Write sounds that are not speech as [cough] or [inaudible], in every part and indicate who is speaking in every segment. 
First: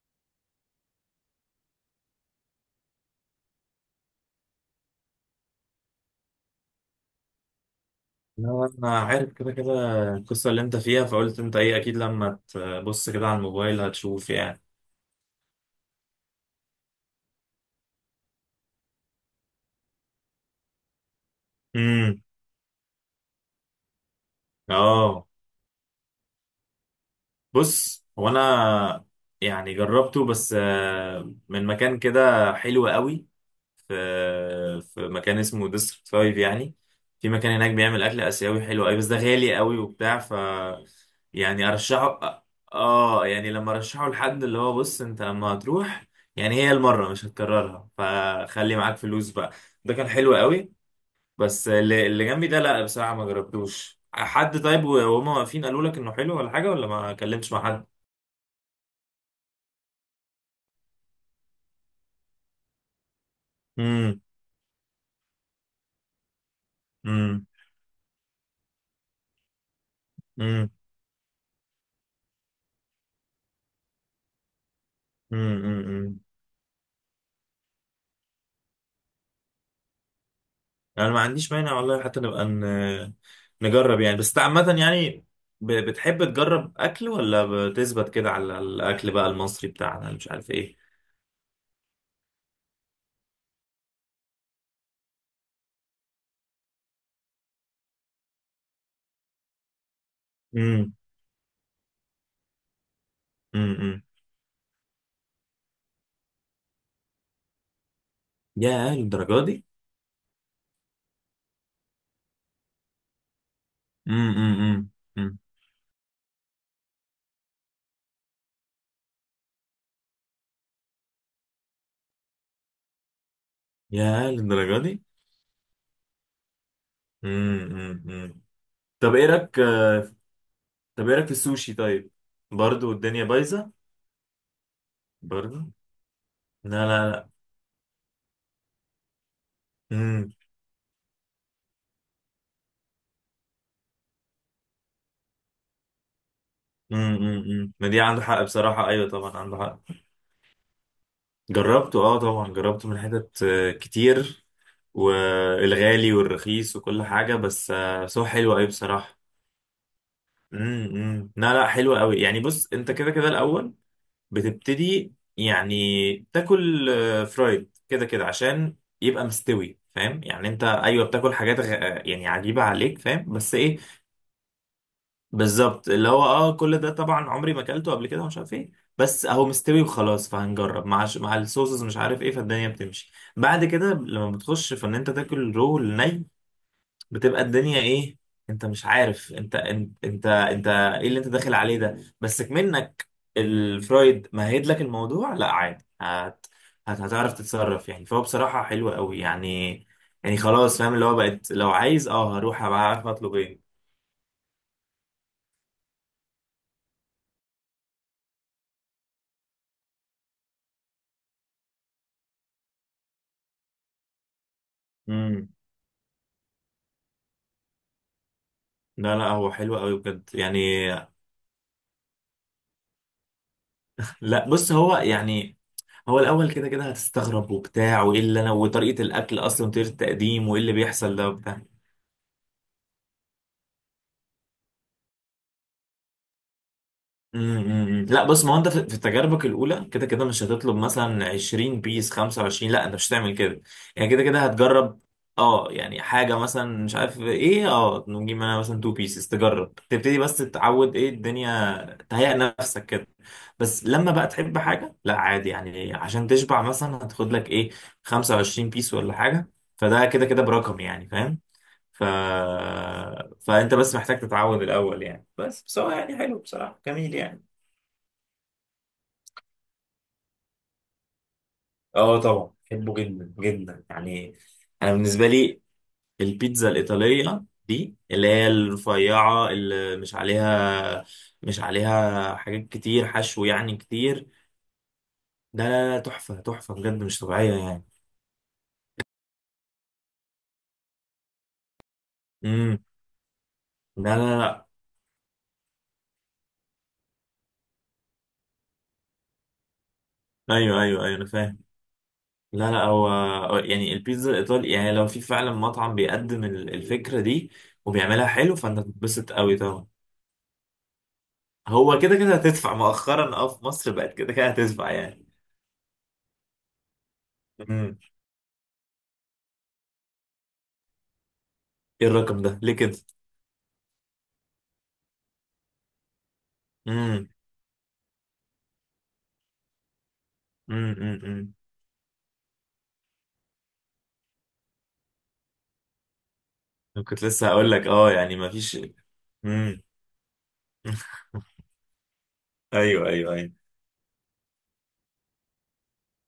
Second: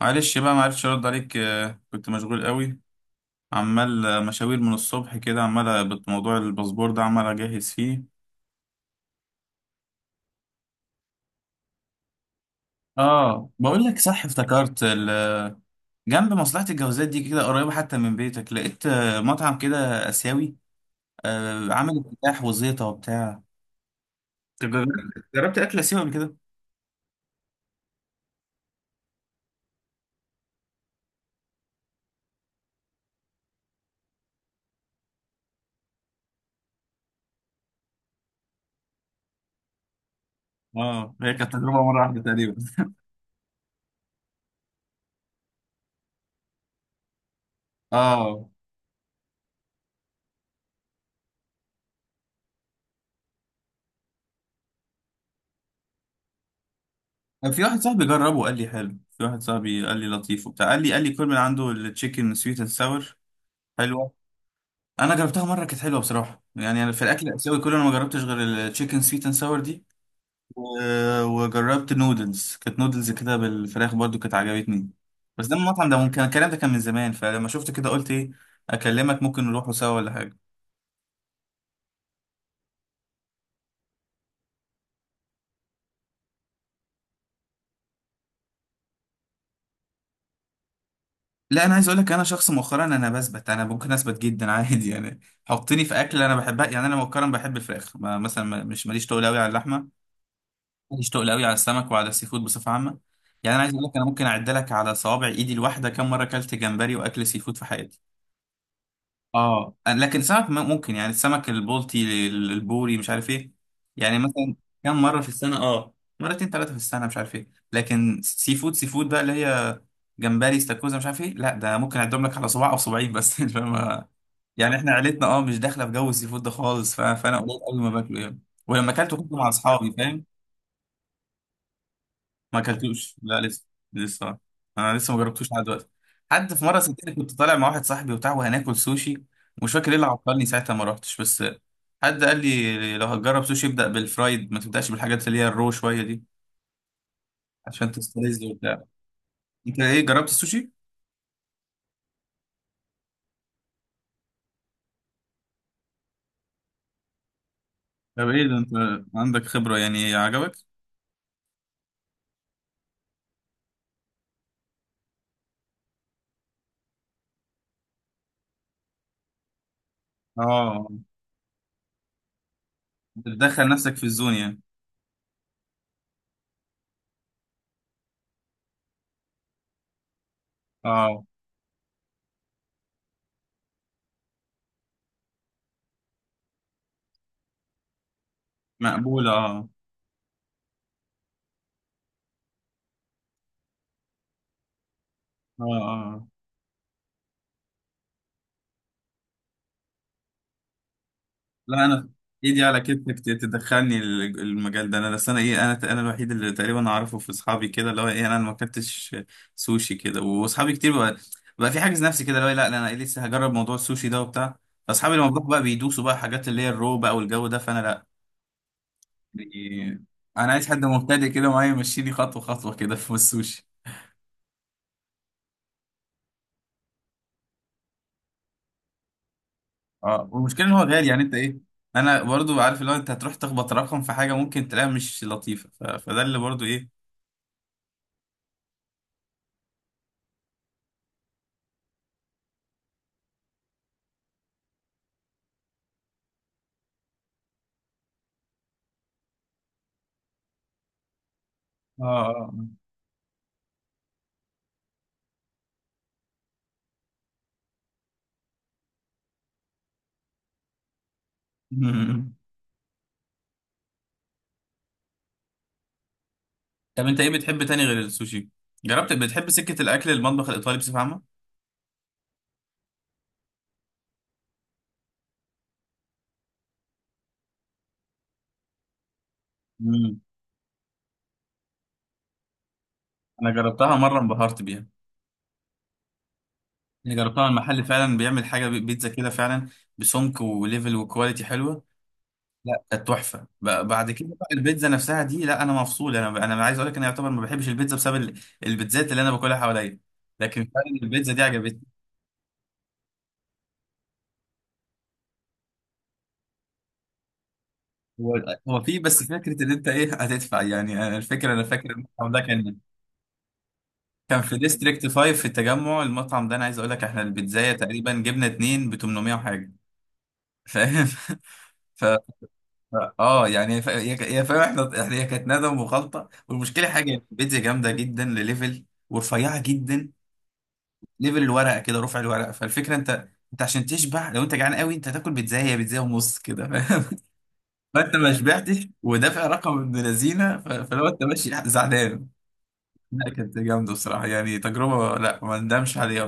Speaker 1: معلش بقى معرفتش ارد عليك، كنت مشغول قوي. عمال، مشاوير من الصبح كده، عمال موضوع الباسبور ده، عمال اجهز فيه.
Speaker 2: لا، انا عارف كده كده. القصه اللي انت فيها، فقلت انت ايه، اكيد لما تبص كده على
Speaker 1: اه
Speaker 2: الموبايل
Speaker 1: بقول لك صح،
Speaker 2: هتشوف يعني.
Speaker 1: افتكرت جنب مصلحة الجوازات دي كده قريبة حتى من بيتك، لقيت مطعم كده آسيوي، عامل
Speaker 2: امم
Speaker 1: افتتاح وزيطة وبتاع. طب جربت
Speaker 2: اه،
Speaker 1: جربت اكل آسيوي قبل كده؟
Speaker 2: بص هو انا، يعني جربته، بس من مكان كده حلو قوي. في في مكان اسمه ديستريكت 5 يعني. في مكان هناك بيعمل اكل اسيوي حلو قوي، بس ده غالي قوي وبتاع ف
Speaker 1: اه، هي كانت
Speaker 2: يعني
Speaker 1: تجربة مرة
Speaker 2: ارشحه.
Speaker 1: واحدة تقريبا.
Speaker 2: اه يعني لما ارشحه لحد اللي هو بص انت لما هتروح، يعني هي المره مش هتكررها
Speaker 1: اه،
Speaker 2: فخلي معاك فلوس بقى. ده كان حلو قوي. بس اللي جنبي ده، لا بصراحه ما جربتوش. حد طيب وهم واقفين قالوا لك انه حلو ولا حاجه؟ ولا ما كلمتش
Speaker 1: كان
Speaker 2: مع
Speaker 1: في واحد
Speaker 2: حد؟
Speaker 1: صاحبي جربه قال لي حلو، في واحد صاحبي قال لي لطيف وبتاع، قال لي كل من عنده التشيكن سويت اند ساور حلوة.
Speaker 2: امم،
Speaker 1: انا جربتها مره كانت حلوه بصراحه، يعني أنا في الاكل
Speaker 2: امم،
Speaker 1: الاسيوي كله انا ما جربتش غير التشيكن سويت اند ساور دي. وجربت نودلز، كانت نودلز كده بالفراخ برضو، كانت عجبتني. بس ده المطعم ده ممكن
Speaker 2: امم.
Speaker 1: الكلام ده كان من زمان، فلما شفت كده قلت ايه اكلمك، ممكن نروحوا سوا ولا حاجه.
Speaker 2: يعني انا ما عنديش مانع والله، حتى نبقى نجرب يعني. بس عامة يعني بتحب تجرب اكل ولا بتثبت كده على الاكل بقى المصري بتاعنا اللي مش عارف ايه؟
Speaker 1: لا، انا عايز اقول لك، انا شخص مؤخرا انا بثبت، انا ممكن اثبت جدا عادي يعني. حطني في اكل انا بحبها، يعني انا مؤخرا بحب الفراخ، مثلا، مش ماليش تقول قوي على اللحمه.
Speaker 2: امم،
Speaker 1: مشتاق قوي على السمك وعلى السي فود بصفه عامه. يعني انا عايز اقول لك
Speaker 2: امم.
Speaker 1: انا ممكن اعد لك على صوابع ايدي الواحده كم مره اكلت جمبري واكل سي فود في حياتي.
Speaker 2: يا للدرجة دي.
Speaker 1: اه، لكن سمك ممكن، يعني السمك البلطي، البوري، مش عارف ايه، يعني
Speaker 2: امم،
Speaker 1: مثلا
Speaker 2: امم،
Speaker 1: كم مره في
Speaker 2: امم.
Speaker 1: السنه، اه، مرتين ثلاثه في السنه مش عارف ايه. لكن سي فود، سي فود بقى اللي هي جمبري استاكوزا مش عارف ايه، لا ده ممكن اعدهم لك على صباع او صباعين بس [laughs] مش فاهم.
Speaker 2: يا
Speaker 1: يعني
Speaker 2: للدرجة
Speaker 1: احنا
Speaker 2: دي.
Speaker 1: عيلتنا، اه، مش داخله في جو السي فود ده خالص، فانا قليل قوي ما
Speaker 2: امم،
Speaker 1: باكله يعني.
Speaker 2: امم.
Speaker 1: ولما
Speaker 2: طب
Speaker 1: اكلته
Speaker 2: ايه
Speaker 1: كنت مع
Speaker 2: رايك؟
Speaker 1: اصحابي، فاهم.
Speaker 2: طب ايه رايك في السوشي طيب؟
Speaker 1: ما
Speaker 2: برضو
Speaker 1: اكلتوش،
Speaker 2: الدنيا
Speaker 1: لا لسه،
Speaker 2: بايظة.
Speaker 1: لسه، انا لسه ما جربتوش لحد
Speaker 2: برضو.
Speaker 1: دلوقتي. حد في
Speaker 2: لا
Speaker 1: مره،
Speaker 2: لا
Speaker 1: صدقني
Speaker 2: لا.
Speaker 1: كنت طالع مع واحد صاحبي وبتاع وهناكل سوشي، ومش فاكر ايه اللي
Speaker 2: امم،
Speaker 1: عطلني ساعتها ما رحتش بس. حد قال لي لو هتجرب سوشي ابدا بالفرايد، ما تبداش بالحاجات اللي هي الرو شويه دي،
Speaker 2: امم، امم، ما
Speaker 1: عشان
Speaker 2: دي عنده حق
Speaker 1: تستلذ وبتاع.
Speaker 2: بصراحة. ايوه طبعا عنده
Speaker 1: انت
Speaker 2: حق.
Speaker 1: ايه، جربت السوشي؟
Speaker 2: جربته، اه طبعا جربته من حتت كتير، والغالي والرخيص وكل حاجة. بس بس هو
Speaker 1: طب ايه
Speaker 2: حلو
Speaker 1: ده،
Speaker 2: قوي
Speaker 1: انت
Speaker 2: بصراحة.
Speaker 1: عندك خبره يعني، عجبك؟
Speaker 2: امم، لا لا، حلو قوي يعني. بص انت كده كده الأول بتبتدي يعني تاكل فرايد كده كده عشان يبقى مستوي، فاهم يعني. انت
Speaker 1: اه،
Speaker 2: ايوه بتاكل حاجات غ... آه، يعني عجيبة عليك فاهم، بس
Speaker 1: بتدخل
Speaker 2: ايه
Speaker 1: نفسك في الزون يعني.
Speaker 2: بالظبط اللي هو اه. كل ده طبعا عمري ما اكلته قبل كده ومش عارف ايه. بس اهو مستوي وخلاص، فهنجرب مع
Speaker 1: اه
Speaker 2: مع الصوصز مش عارف ايه، فالدنيا بتمشي بعد كده. لما بتخش في ان انت تاكل رو ني بتبقى الدنيا ايه؟ انت مش
Speaker 1: مقبوله،
Speaker 2: عارف انت
Speaker 1: اه،
Speaker 2: انت انت, انت ايه اللي انت داخل عليه ده، بس منك الفرايد مهد لك الموضوع. لا
Speaker 1: اه،
Speaker 2: عادي،
Speaker 1: اه آه."
Speaker 2: هتعرف تتصرف يعني، فهو بصراحة حلو قوي يعني. يعني خلاص فاهم اللي هو بقت لو
Speaker 1: لا انا،
Speaker 2: عايز اه هروح
Speaker 1: ايدي على
Speaker 2: ابقى عارف
Speaker 1: كتفك
Speaker 2: اطلب
Speaker 1: تدخلني المجال ده، انا بس، انا ايه، انا الوحيد اللي تقريبا اعرفه في اصحابي كده اللي هو ايه، انا ما اكلتش سوشي كده، واصحابي كتير بقى، بقى في حاجز نفسي كده اللي هو إيه، لا لا، انا إيه لسه هجرب موضوع السوشي ده وبتاع. فاصحابي لما بروح
Speaker 2: ايه.
Speaker 1: بقى بيدوسوا بقى حاجات اللي هي الرو بقى والجو ده، فانا لا.
Speaker 2: لا لا، هو حلو قوي
Speaker 1: يعني
Speaker 2: بجد
Speaker 1: انا
Speaker 2: يعني.
Speaker 1: عايز حد مبتدئ كده معايا يمشيني خطوه خطوه كده في السوشي.
Speaker 2: لا بص، هو يعني هو الاول كده كده هتستغرب وبتاع، وايه اللي انا وطريقه الاكل اصلا وطريقه
Speaker 1: اه،
Speaker 2: التقديم وايه
Speaker 1: والمشكله ان
Speaker 2: اللي
Speaker 1: هو غالي،
Speaker 2: بيحصل
Speaker 1: يعني
Speaker 2: ده
Speaker 1: انت ايه،
Speaker 2: وبتاع.
Speaker 1: انا برضو عارف اللي هو انت هتروح تخبط رقم في حاجه ممكن تلاقيها مش لطيفه، فده اللي برضو ايه.
Speaker 2: أمم، أمم. لا بص، ما هو انت في تجاربك الاولى كده كده مش هتطلب مثلا 20 بيس 25، لا انت مش هتعمل كده. يعني كده كده هتجرب اه، يعني حاجه مثلا مش عارف ايه. اه نجيب انا مثلا 2 بيسز، تجرب تبتدي بس تتعود ايه الدنيا، تهيأ
Speaker 1: اه
Speaker 2: نفسك كده. بس لما بقى تحب حاجة، لا عادي يعني، عشان تشبع مثلا هتاخد لك ايه 25 بيس ولا حاجة. فده كده كده برقم يعني، فاهم. ف...
Speaker 1: آه. [laughs]
Speaker 2: فانت بس محتاج تتعود الأول يعني. بس بس هو يعني حلو بصراحة،
Speaker 1: طب
Speaker 2: جميل
Speaker 1: انت ايه
Speaker 2: يعني.
Speaker 1: بتحب تاني غير السوشي، جربت؟ بتحب سكة الاكل، المطبخ الايطالي بصفة عامة؟
Speaker 2: اه طبعا بحبه جدا جدا يعني. انا بالنسبة لي البيتزا الإيطالية دي اللي هي الرفيعة اللي مش
Speaker 1: امم،
Speaker 2: عليها، مش عليها حاجات كتير حشو
Speaker 1: انا
Speaker 2: يعني
Speaker 1: جربتها مرة،
Speaker 2: كتير.
Speaker 1: انبهرت بيها.
Speaker 2: ده تحفة تحفة بجد،
Speaker 1: انا
Speaker 2: مش
Speaker 1: جربتها،
Speaker 2: طبيعية
Speaker 1: المحل
Speaker 2: يعني.
Speaker 1: فعلا بيعمل حاجة بيتزا كده فعلا، بسمك وليفل وكواليتي حلوة.
Speaker 2: امم.
Speaker 1: لا كانت تحفة، بعد
Speaker 2: لا
Speaker 1: كده بقى
Speaker 2: لا
Speaker 1: البيتزا نفسها دي، لا انا مفصول، انا عايز اقول لك انا يعتبر ما بحبش البيتزا بسبب البيتزات اللي انا باكلها حواليا،
Speaker 2: لا.
Speaker 1: لكن
Speaker 2: ايوه
Speaker 1: فعلا
Speaker 2: ايوه ايوه، انا
Speaker 1: البيتزا دي
Speaker 2: فاهم.
Speaker 1: عجبتني.
Speaker 2: لا لا، هو هو يعني البيتزا الايطالي يعني لو في فعلا مطعم بيقدم الفكره دي وبيعملها
Speaker 1: هو
Speaker 2: حلو، فانت
Speaker 1: هو في بس
Speaker 2: هتتبسط قوي
Speaker 1: فكرة ان
Speaker 2: طبعا.
Speaker 1: انت ايه هتدفع يعني، انا الفكرة، انا فاكر
Speaker 2: هو كده
Speaker 1: المطعم
Speaker 2: كده
Speaker 1: ده
Speaker 2: هتدفع،
Speaker 1: كان،
Speaker 2: مؤخرا اه في مصر بقت كده
Speaker 1: كان
Speaker 2: كده
Speaker 1: في
Speaker 2: هتدفع
Speaker 1: ديستريكت
Speaker 2: يعني.
Speaker 1: 5 في التجمع، المطعم ده انا عايز اقول لك احنا البيتزايه
Speaker 2: امم.
Speaker 1: تقريبا جبنا اتنين ب 800 وحاجه فاهم [laughs] ف
Speaker 2: ايه الرقم ده ليه كده؟
Speaker 1: يعني، هي هي فاهم، احنا هي كانت ندم وخلطه، والمشكله حاجه إن
Speaker 2: امم،
Speaker 1: البيتزا جامده جدا لليفل، ورفيعه جدا.
Speaker 2: امم، امم،
Speaker 1: ليفل
Speaker 2: أمم.
Speaker 1: الورقه كده، رفع الورقه، فالفكره انت، انت عشان تشبع لو انت جعان قوي، انت هتاكل بيتزايه، هي بيتزايه ونص كده فاهم
Speaker 2: كنت لسه هقول لك
Speaker 1: [laughs]
Speaker 2: اه
Speaker 1: فانت ما
Speaker 2: يعني ما فيش.
Speaker 1: شبعتش ودافع رقم
Speaker 2: امم.
Speaker 1: ابن لذينه، فلو انت ماشي زعلان.
Speaker 2: [laughs] ايوه
Speaker 1: لا
Speaker 2: ايوه ايوه.
Speaker 1: كانت جامده بصراحه يعني، تجربه، لا ما ندمش عليها،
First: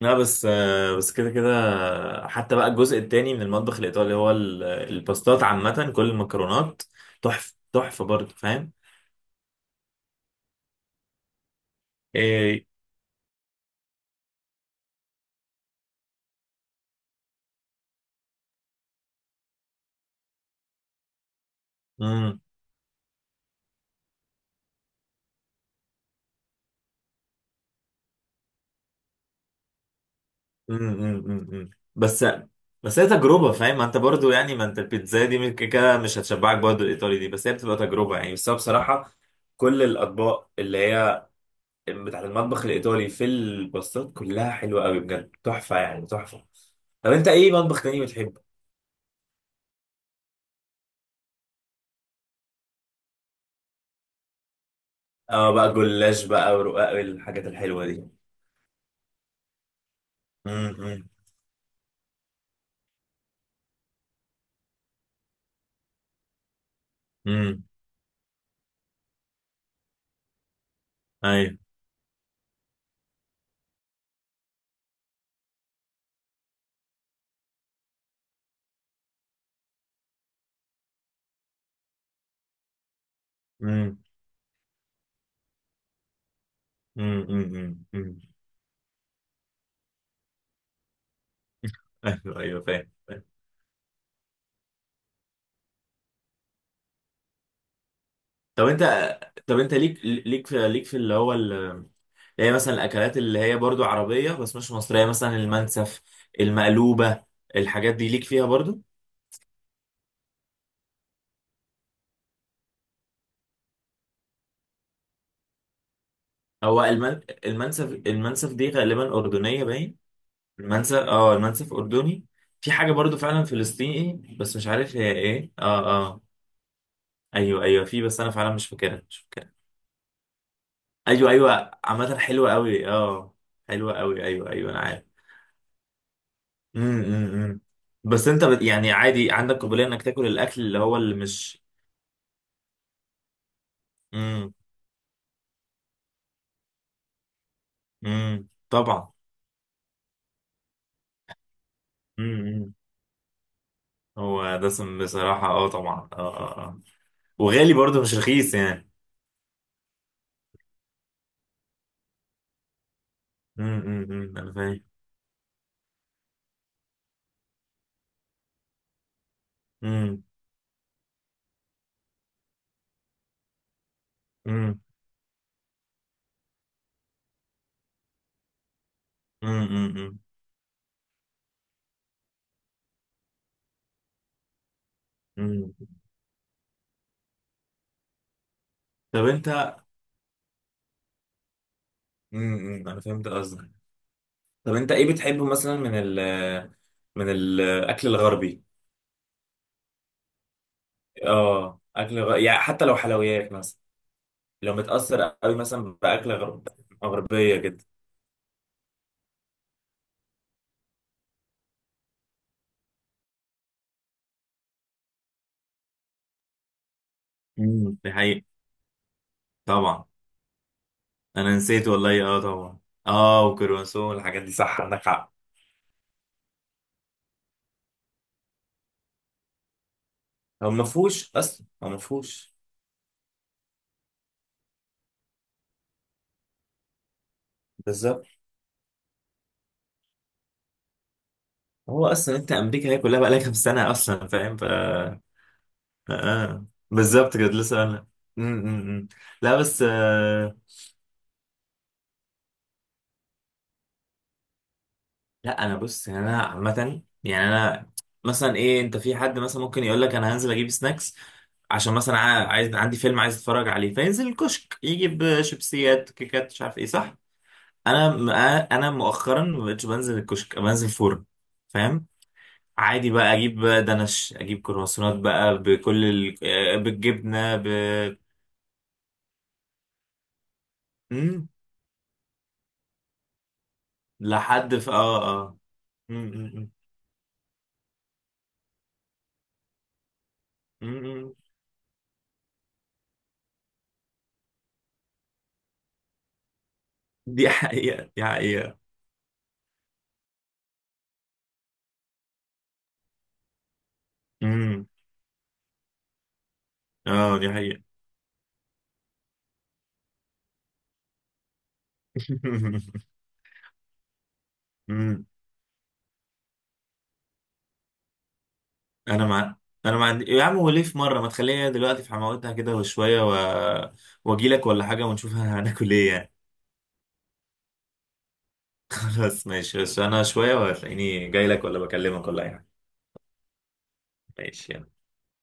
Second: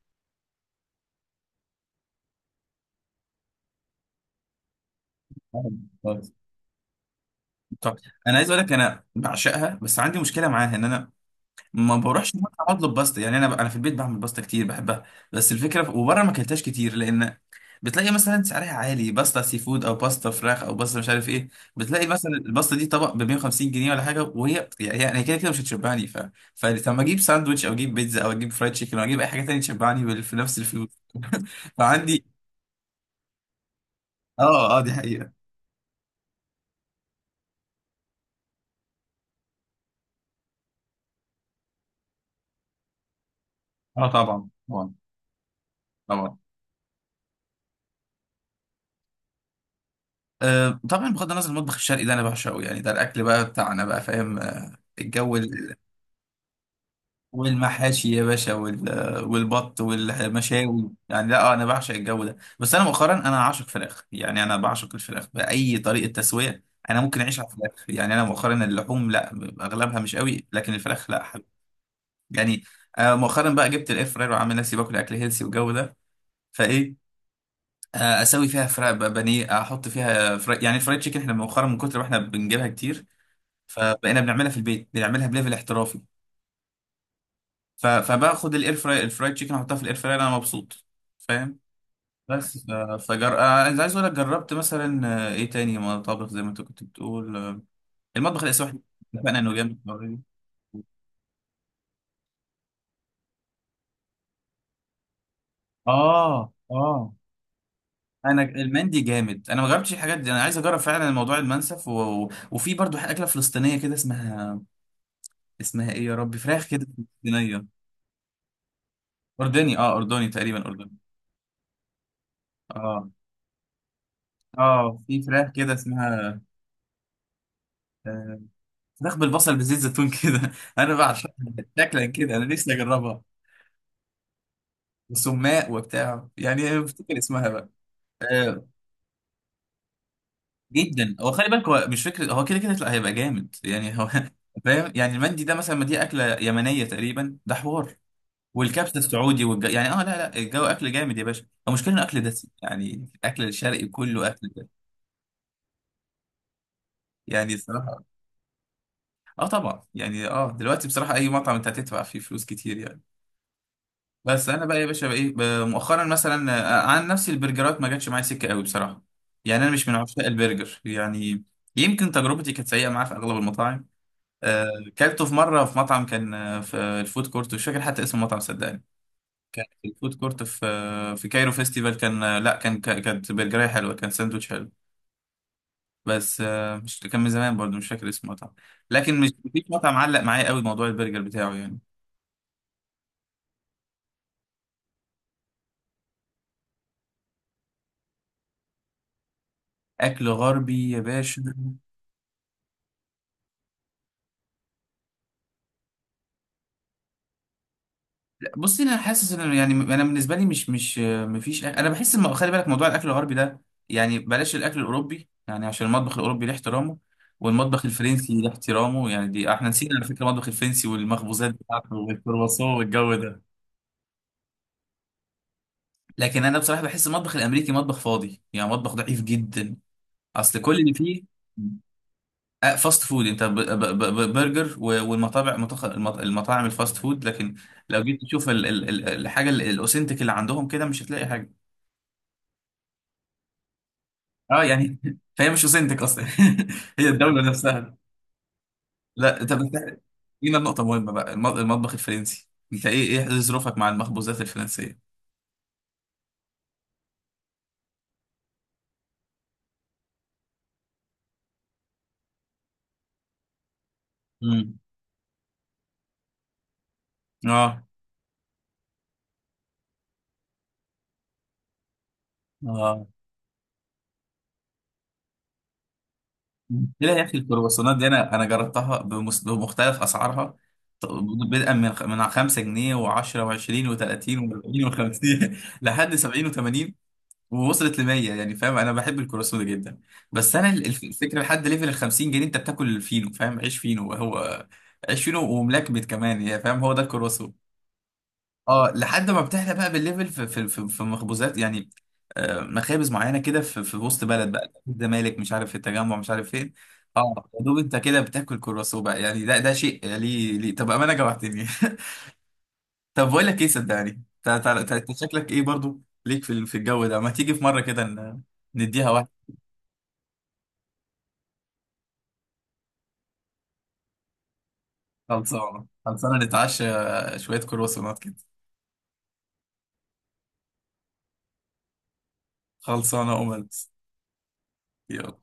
Speaker 2: لا بس بس كده كده حتى بقى الجزء التاني من المطبخ الإيطالي هو الباستات عامة، كل
Speaker 1: بصراحه.
Speaker 2: المكرونات تحفة
Speaker 1: طب
Speaker 2: تحفة برضه،
Speaker 1: انا عايز اقول لك
Speaker 2: فاهم.
Speaker 1: انا بعشقها، بس عندي مشكله معاها ان انا ما بروحش المطعم
Speaker 2: إيه.
Speaker 1: اطلب باستا، يعني انا، انا في البيت بعمل باستا كتير بحبها. بس الفكره وبره ما اكلتهاش كتير، لان بتلاقي مثلا سعرها عالي، باستا سي فود او باستا فراخ او باستا مش عارف ايه، بتلاقي مثلا
Speaker 2: مم،
Speaker 1: الباستا دي طبق ب 150 جنيه ولا حاجه، وهي يعني، يعني هي كده كده مش هتشبعني، ف فلما اجيب ساندوتش او اجيب بيتزا او اجيب فرايد تشيكن او اجيب اي حاجه تانية تشبعني في نفس
Speaker 2: مم،
Speaker 1: الفلوس
Speaker 2: مم، مم، مم.
Speaker 1: [laughs]
Speaker 2: بس
Speaker 1: فعندي.
Speaker 2: بس هي تجربة فاهم. ما انت برضه يعني، ما
Speaker 1: اه
Speaker 2: انت
Speaker 1: اه دي
Speaker 2: البيتزا
Speaker 1: حقيقه.
Speaker 2: دي من كده كده مش هتشبعك برضه الإيطالي دي، بس هي بتبقى تجربة يعني. بس أنا بصراحة كل الأطباق اللي هي بتاعت المطبخ الإيطالي في
Speaker 1: اه
Speaker 2: الباستات
Speaker 1: طبعا،
Speaker 2: كلها حلوة
Speaker 1: طبعا،
Speaker 2: قوي بجد، تحفة يعني
Speaker 1: طبعا.
Speaker 2: تحفة. طب انت ايه مطبخ تاني بتحبه؟
Speaker 1: طبعا بغض النظر المطبخ الشرقي ده انا بعشقه، يعني ده الاكل بقى بتاعنا بقى، فاهم، الجو
Speaker 2: اه بقى، جلاش بقى، ورقاق، الحاجات الحلوة دي.
Speaker 1: والمحاشي يا باشا، والبط والمشاوي
Speaker 2: امم،
Speaker 1: يعني، لا انا بعشق الجو ده. بس انا مؤخرا انا عاشق فراخ، يعني انا بعشق الفراخ باي طريقه تسويه. انا ممكن اعيش على
Speaker 2: امم.
Speaker 1: الفراخ، يعني انا مؤخرا اللحوم لا، اغلبها مش قوي، لكن الفراخ لا حلو
Speaker 2: ايوه.
Speaker 1: يعني. مؤخرا بقى جبت الاير فراير، وعامل نفسي باكل اكل هيلسي والجو ده، فايه اسوي فيها فراخ بانيه، احط فيها فراخ، يعني الفرايد تشيكن احنا مؤخرا من كتر ما احنا بنجيبها كتير،
Speaker 2: امم،
Speaker 1: فبقينا بنعملها في البيت، بنعملها بليفل احترافي،
Speaker 2: امم، امم.
Speaker 1: فباخد الاير فراي الفرايد تشيكن احطها في الاير فراي، انا مبسوط فاهم.
Speaker 2: ايوه
Speaker 1: بس
Speaker 2: ايوه فاهم فاهم.
Speaker 1: فجر عايز، عايز اقول لك جربت مثلا، ايه تاني مطابخ زي ما انت كنت بتقول، المطبخ
Speaker 2: طب
Speaker 1: الاسيوي احنا
Speaker 2: انت،
Speaker 1: اتفقنا انه
Speaker 2: طب انت
Speaker 1: جامد.
Speaker 2: ليك ليك في ليك في اللي هو هي مثلا الاكلات اللي هي برضو عربية بس مش مصرية، مثلا المنسف،
Speaker 1: اه اه،
Speaker 2: المقلوبة، الحاجات دي ليك
Speaker 1: انا
Speaker 2: فيها برضو؟
Speaker 1: المندي جامد، انا ما جربتش الحاجات دي، انا عايز اجرب فعلا الموضوع المنسف، وفي برضو اكله فلسطينيه كده اسمها، اسمها ايه يا ربي، فراخ
Speaker 2: هو
Speaker 1: كده فلسطينيه،
Speaker 2: المنسف المنسف دي غالبا أردنية
Speaker 1: اردني اه،
Speaker 2: باين.
Speaker 1: اردني تقريبا اردني.
Speaker 2: المنسف، اه المنسف أردني. في حاجة
Speaker 1: اه
Speaker 2: برضو فعلا فلسطيني بس مش عارف
Speaker 1: اه
Speaker 2: هي
Speaker 1: في
Speaker 2: ايه،
Speaker 1: فراخ
Speaker 2: اه
Speaker 1: كده
Speaker 2: آه.
Speaker 1: اسمها،
Speaker 2: ايوه ايوه، في، بس انا
Speaker 1: آه،
Speaker 2: فعلا مش فاكرها
Speaker 1: فراخ
Speaker 2: مش فاكرها.
Speaker 1: بالبصل بزيت زيتون كده [laughs] انا
Speaker 2: ايوه
Speaker 1: بعشقها،
Speaker 2: ايوه
Speaker 1: شكلا
Speaker 2: عامه
Speaker 1: كده انا
Speaker 2: حلوه
Speaker 1: نفسي
Speaker 2: قوي
Speaker 1: اجربها،
Speaker 2: اه. حلوه قوي ايوه ايوه، انا عارف.
Speaker 1: وسماق وبتاع يعني
Speaker 2: امم،
Speaker 1: افتكر
Speaker 2: امم،
Speaker 1: اسمها
Speaker 2: إمم.
Speaker 1: بقى.
Speaker 2: بس انت
Speaker 1: آه
Speaker 2: يعني عادي عندك قابليه انك تاكل الاكل اللي هو اللي
Speaker 1: جدا، هو خلي
Speaker 2: مش؟
Speaker 1: بالك هو مش فكره، هو كده كده لا هيبقى جامد يعني هو
Speaker 2: امم،
Speaker 1: [laughs] فاهم، يعني المندي ده مثلا، ما دي اكله يمنيه تقريبا، ده حوار،
Speaker 2: امم،
Speaker 1: والكبسه
Speaker 2: طبعا.
Speaker 1: السعودي، يعني اه، لا لا، الجو اكل جامد يا باشا، المشكله انه اكل
Speaker 2: امم،
Speaker 1: دسم،
Speaker 2: إمم.
Speaker 1: يعني الاكل الشرقي كله اكل
Speaker 2: هو
Speaker 1: دسم
Speaker 2: دسم بصراحه، اه طبعا، اه اه اه.
Speaker 1: يعني
Speaker 2: وغالي برضه
Speaker 1: الصراحه.
Speaker 2: مش رخيص يعني.
Speaker 1: اه طبعا يعني، اه دلوقتي بصراحه اي مطعم انت هتدفع فيه فلوس كتير يعني.
Speaker 2: امم، امم، إمم،
Speaker 1: بس
Speaker 2: انا
Speaker 1: انا بقى
Speaker 2: فاهم.
Speaker 1: يا باشا بقى ايه، مؤخرا مثلا عن نفسي البرجرات ما جاتش معايا سكه قوي بصراحه، يعني انا مش من
Speaker 2: امم،
Speaker 1: عشاق البرجر يعني، يمكن تجربتي كانت سيئه معاه في اغلب المطاعم. آه،
Speaker 2: امم،
Speaker 1: كلته في مره في مطعم كان في الفود كورت، مش فاكر حتى اسم المطعم صدقني،
Speaker 2: امم،
Speaker 1: كان في الفود
Speaker 2: امم،
Speaker 1: كورت في في كايرو فيستيفال، كان لا كان كانت برجرية حلوه، كان ساندوتش حلو.
Speaker 2: إمم.
Speaker 1: بس مش كان من زمان برضه مش فاكر اسم المطعم، لكن
Speaker 2: طب
Speaker 1: مش مفيش
Speaker 2: انت؟
Speaker 1: مطعم علق معايا قوي موضوع البرجر بتاعه يعني.
Speaker 2: امم، إمم، انا فهمت قصدك. طب انت ايه بتحبه مثلا من ال، من الاكل الغربي؟
Speaker 1: اكل غربي يا باشا،
Speaker 2: اه اكل يعني حتى لو حلويات مثلا، لو متأثر قوي مثلا غربية جدا.
Speaker 1: بصي انا حاسس ان يعني، انا بالنسبه لي مش، مش مفيش، انا بحس ان خلي بالك موضوع الاكل الغربي ده، يعني بلاش الاكل الاوروبي يعني عشان المطبخ الاوروبي له احترامه، والمطبخ
Speaker 2: امم، دي
Speaker 1: الفرنسي
Speaker 2: حقيقة.
Speaker 1: له احترامه، يعني دي احنا نسينا على
Speaker 2: طبعا.
Speaker 1: فكره المطبخ الفرنسي والمخبوزات
Speaker 2: انا نسيت
Speaker 1: بتاعته
Speaker 2: والله، اه
Speaker 1: والكرواسون
Speaker 2: طبعا.
Speaker 1: والجو ده.
Speaker 2: اه وكرواسون والحاجات دي، صح عندك حق.
Speaker 1: لكن انا بصراحه بحس المطبخ الامريكي مطبخ فاضي، يعني مطبخ ضعيف جدا، اصل
Speaker 2: هو
Speaker 1: كل
Speaker 2: ما
Speaker 1: اللي فيه
Speaker 2: فيهوش اصلا، هو ما فيهوش.
Speaker 1: فاست فود، انت برجر، والمطابع، المطاعم الفاست فود، لكن لو جيت
Speaker 2: بالظبط.
Speaker 1: تشوف الحاجه الاوثنتيك اللي عندهم كده مش هتلاقي حاجه.
Speaker 2: هو اصلا انت، امريكا هي كلها بقى لها كام سنة اصلا، فاهم
Speaker 1: اه
Speaker 2: ف
Speaker 1: يعني [laughs]
Speaker 2: آه.
Speaker 1: فهي مش وسنتك اصلا
Speaker 2: آه،
Speaker 1: [laughs] هي
Speaker 2: بالظبط كده
Speaker 1: الدوله
Speaker 2: لسه
Speaker 1: نفسها.
Speaker 2: انا. امم.
Speaker 1: لا
Speaker 2: لا
Speaker 1: طب
Speaker 2: بس
Speaker 1: انت،
Speaker 2: آه...
Speaker 1: جينا النقطه مهمه بقى، المطبخ الفرنسي انت ايه، ايه ظروفك مع المخبوزات الفرنسيه؟
Speaker 2: لا انا بص، يعني انا عامة يعني انا مثلا ايه. انت في حد مثلا ممكن يقول لك انا هنزل اجيب سناكس، عشان مثلا عايز عندي فيلم عايز اتفرج عليه، فينزل الكشك
Speaker 1: امم
Speaker 2: يجيب شيبسيات كيكات مش عارف ايه، صح.
Speaker 1: اه
Speaker 2: انا م- انا مؤخرا ما بقتش بنزل الكشك، بنزل فرن فاهم.
Speaker 1: اه،
Speaker 2: عادي بقى، اجيب دنش، اجيب كرواسونات بقى بكل ال... آه،
Speaker 1: لا يا اخي
Speaker 2: بالجبنه ب.
Speaker 1: الكرواسونات دي انا جربتها بمختلف اسعارها، ط-
Speaker 2: مم.
Speaker 1: بدءا من 5 جنيه و10 و20 و30
Speaker 2: لحد
Speaker 1: و40
Speaker 2: في، اه
Speaker 1: و50
Speaker 2: اه.
Speaker 1: [laughs] لحد
Speaker 2: مم،
Speaker 1: 70
Speaker 2: مم، مم.
Speaker 1: و80، ووصلت ل 100 يعني فاهم، انا بحب الكرواسون جدا. بس انا
Speaker 2: مم، مم.
Speaker 1: الفكره لحد ليفل ال 50 جنيه انت بتاكل الفينو، فاهم، عيش فينو، هو عيش فينو وملكمت كمان، يعني فاهم هو ده
Speaker 2: دي
Speaker 1: الكرواسون.
Speaker 2: حقيقه دي حقيقه.
Speaker 1: اه لحد ما بتحلى بقى بالليفل في، في مخبوزات يعني، مخابز معينه كده في، في وسط بلد بقى،
Speaker 2: مم.
Speaker 1: الزمالك مش عارف، في التجمع مش عارف فين. اه
Speaker 2: اه دي
Speaker 1: يا دوب
Speaker 2: حقيقه.
Speaker 1: انت كده بتاكل كرواسون بقى، يعني ده ده شيء، ليه ليه طب امانه جوعتني [laughs]
Speaker 2: [laughs]
Speaker 1: طب بقول لك ايه صدقني، انت، أنت
Speaker 2: مم.
Speaker 1: شكلك ايه برضو، ليك في في الجو ده، ما تيجي في مره كده
Speaker 2: انا
Speaker 1: نديها.
Speaker 2: مع، انا مع يا عم. وليه في مره ما تخليها دلوقتي في حماوتها كده وشويه و... واجي لك ولا حاجه ونشوفها؟ [laughs]
Speaker 1: خلصانة،
Speaker 2: هناكل ايه يعني؟
Speaker 1: خلصانة نتعشى شوية كرواسونات كده.
Speaker 2: [laughs] خلاص ماشي، بس انا شويه وهتلاقيني جاي لك، ولا بكلمك ولا اي حاجه.
Speaker 1: خلصانة أملت،
Speaker 2: ماشي يلا.
Speaker 1: يلا.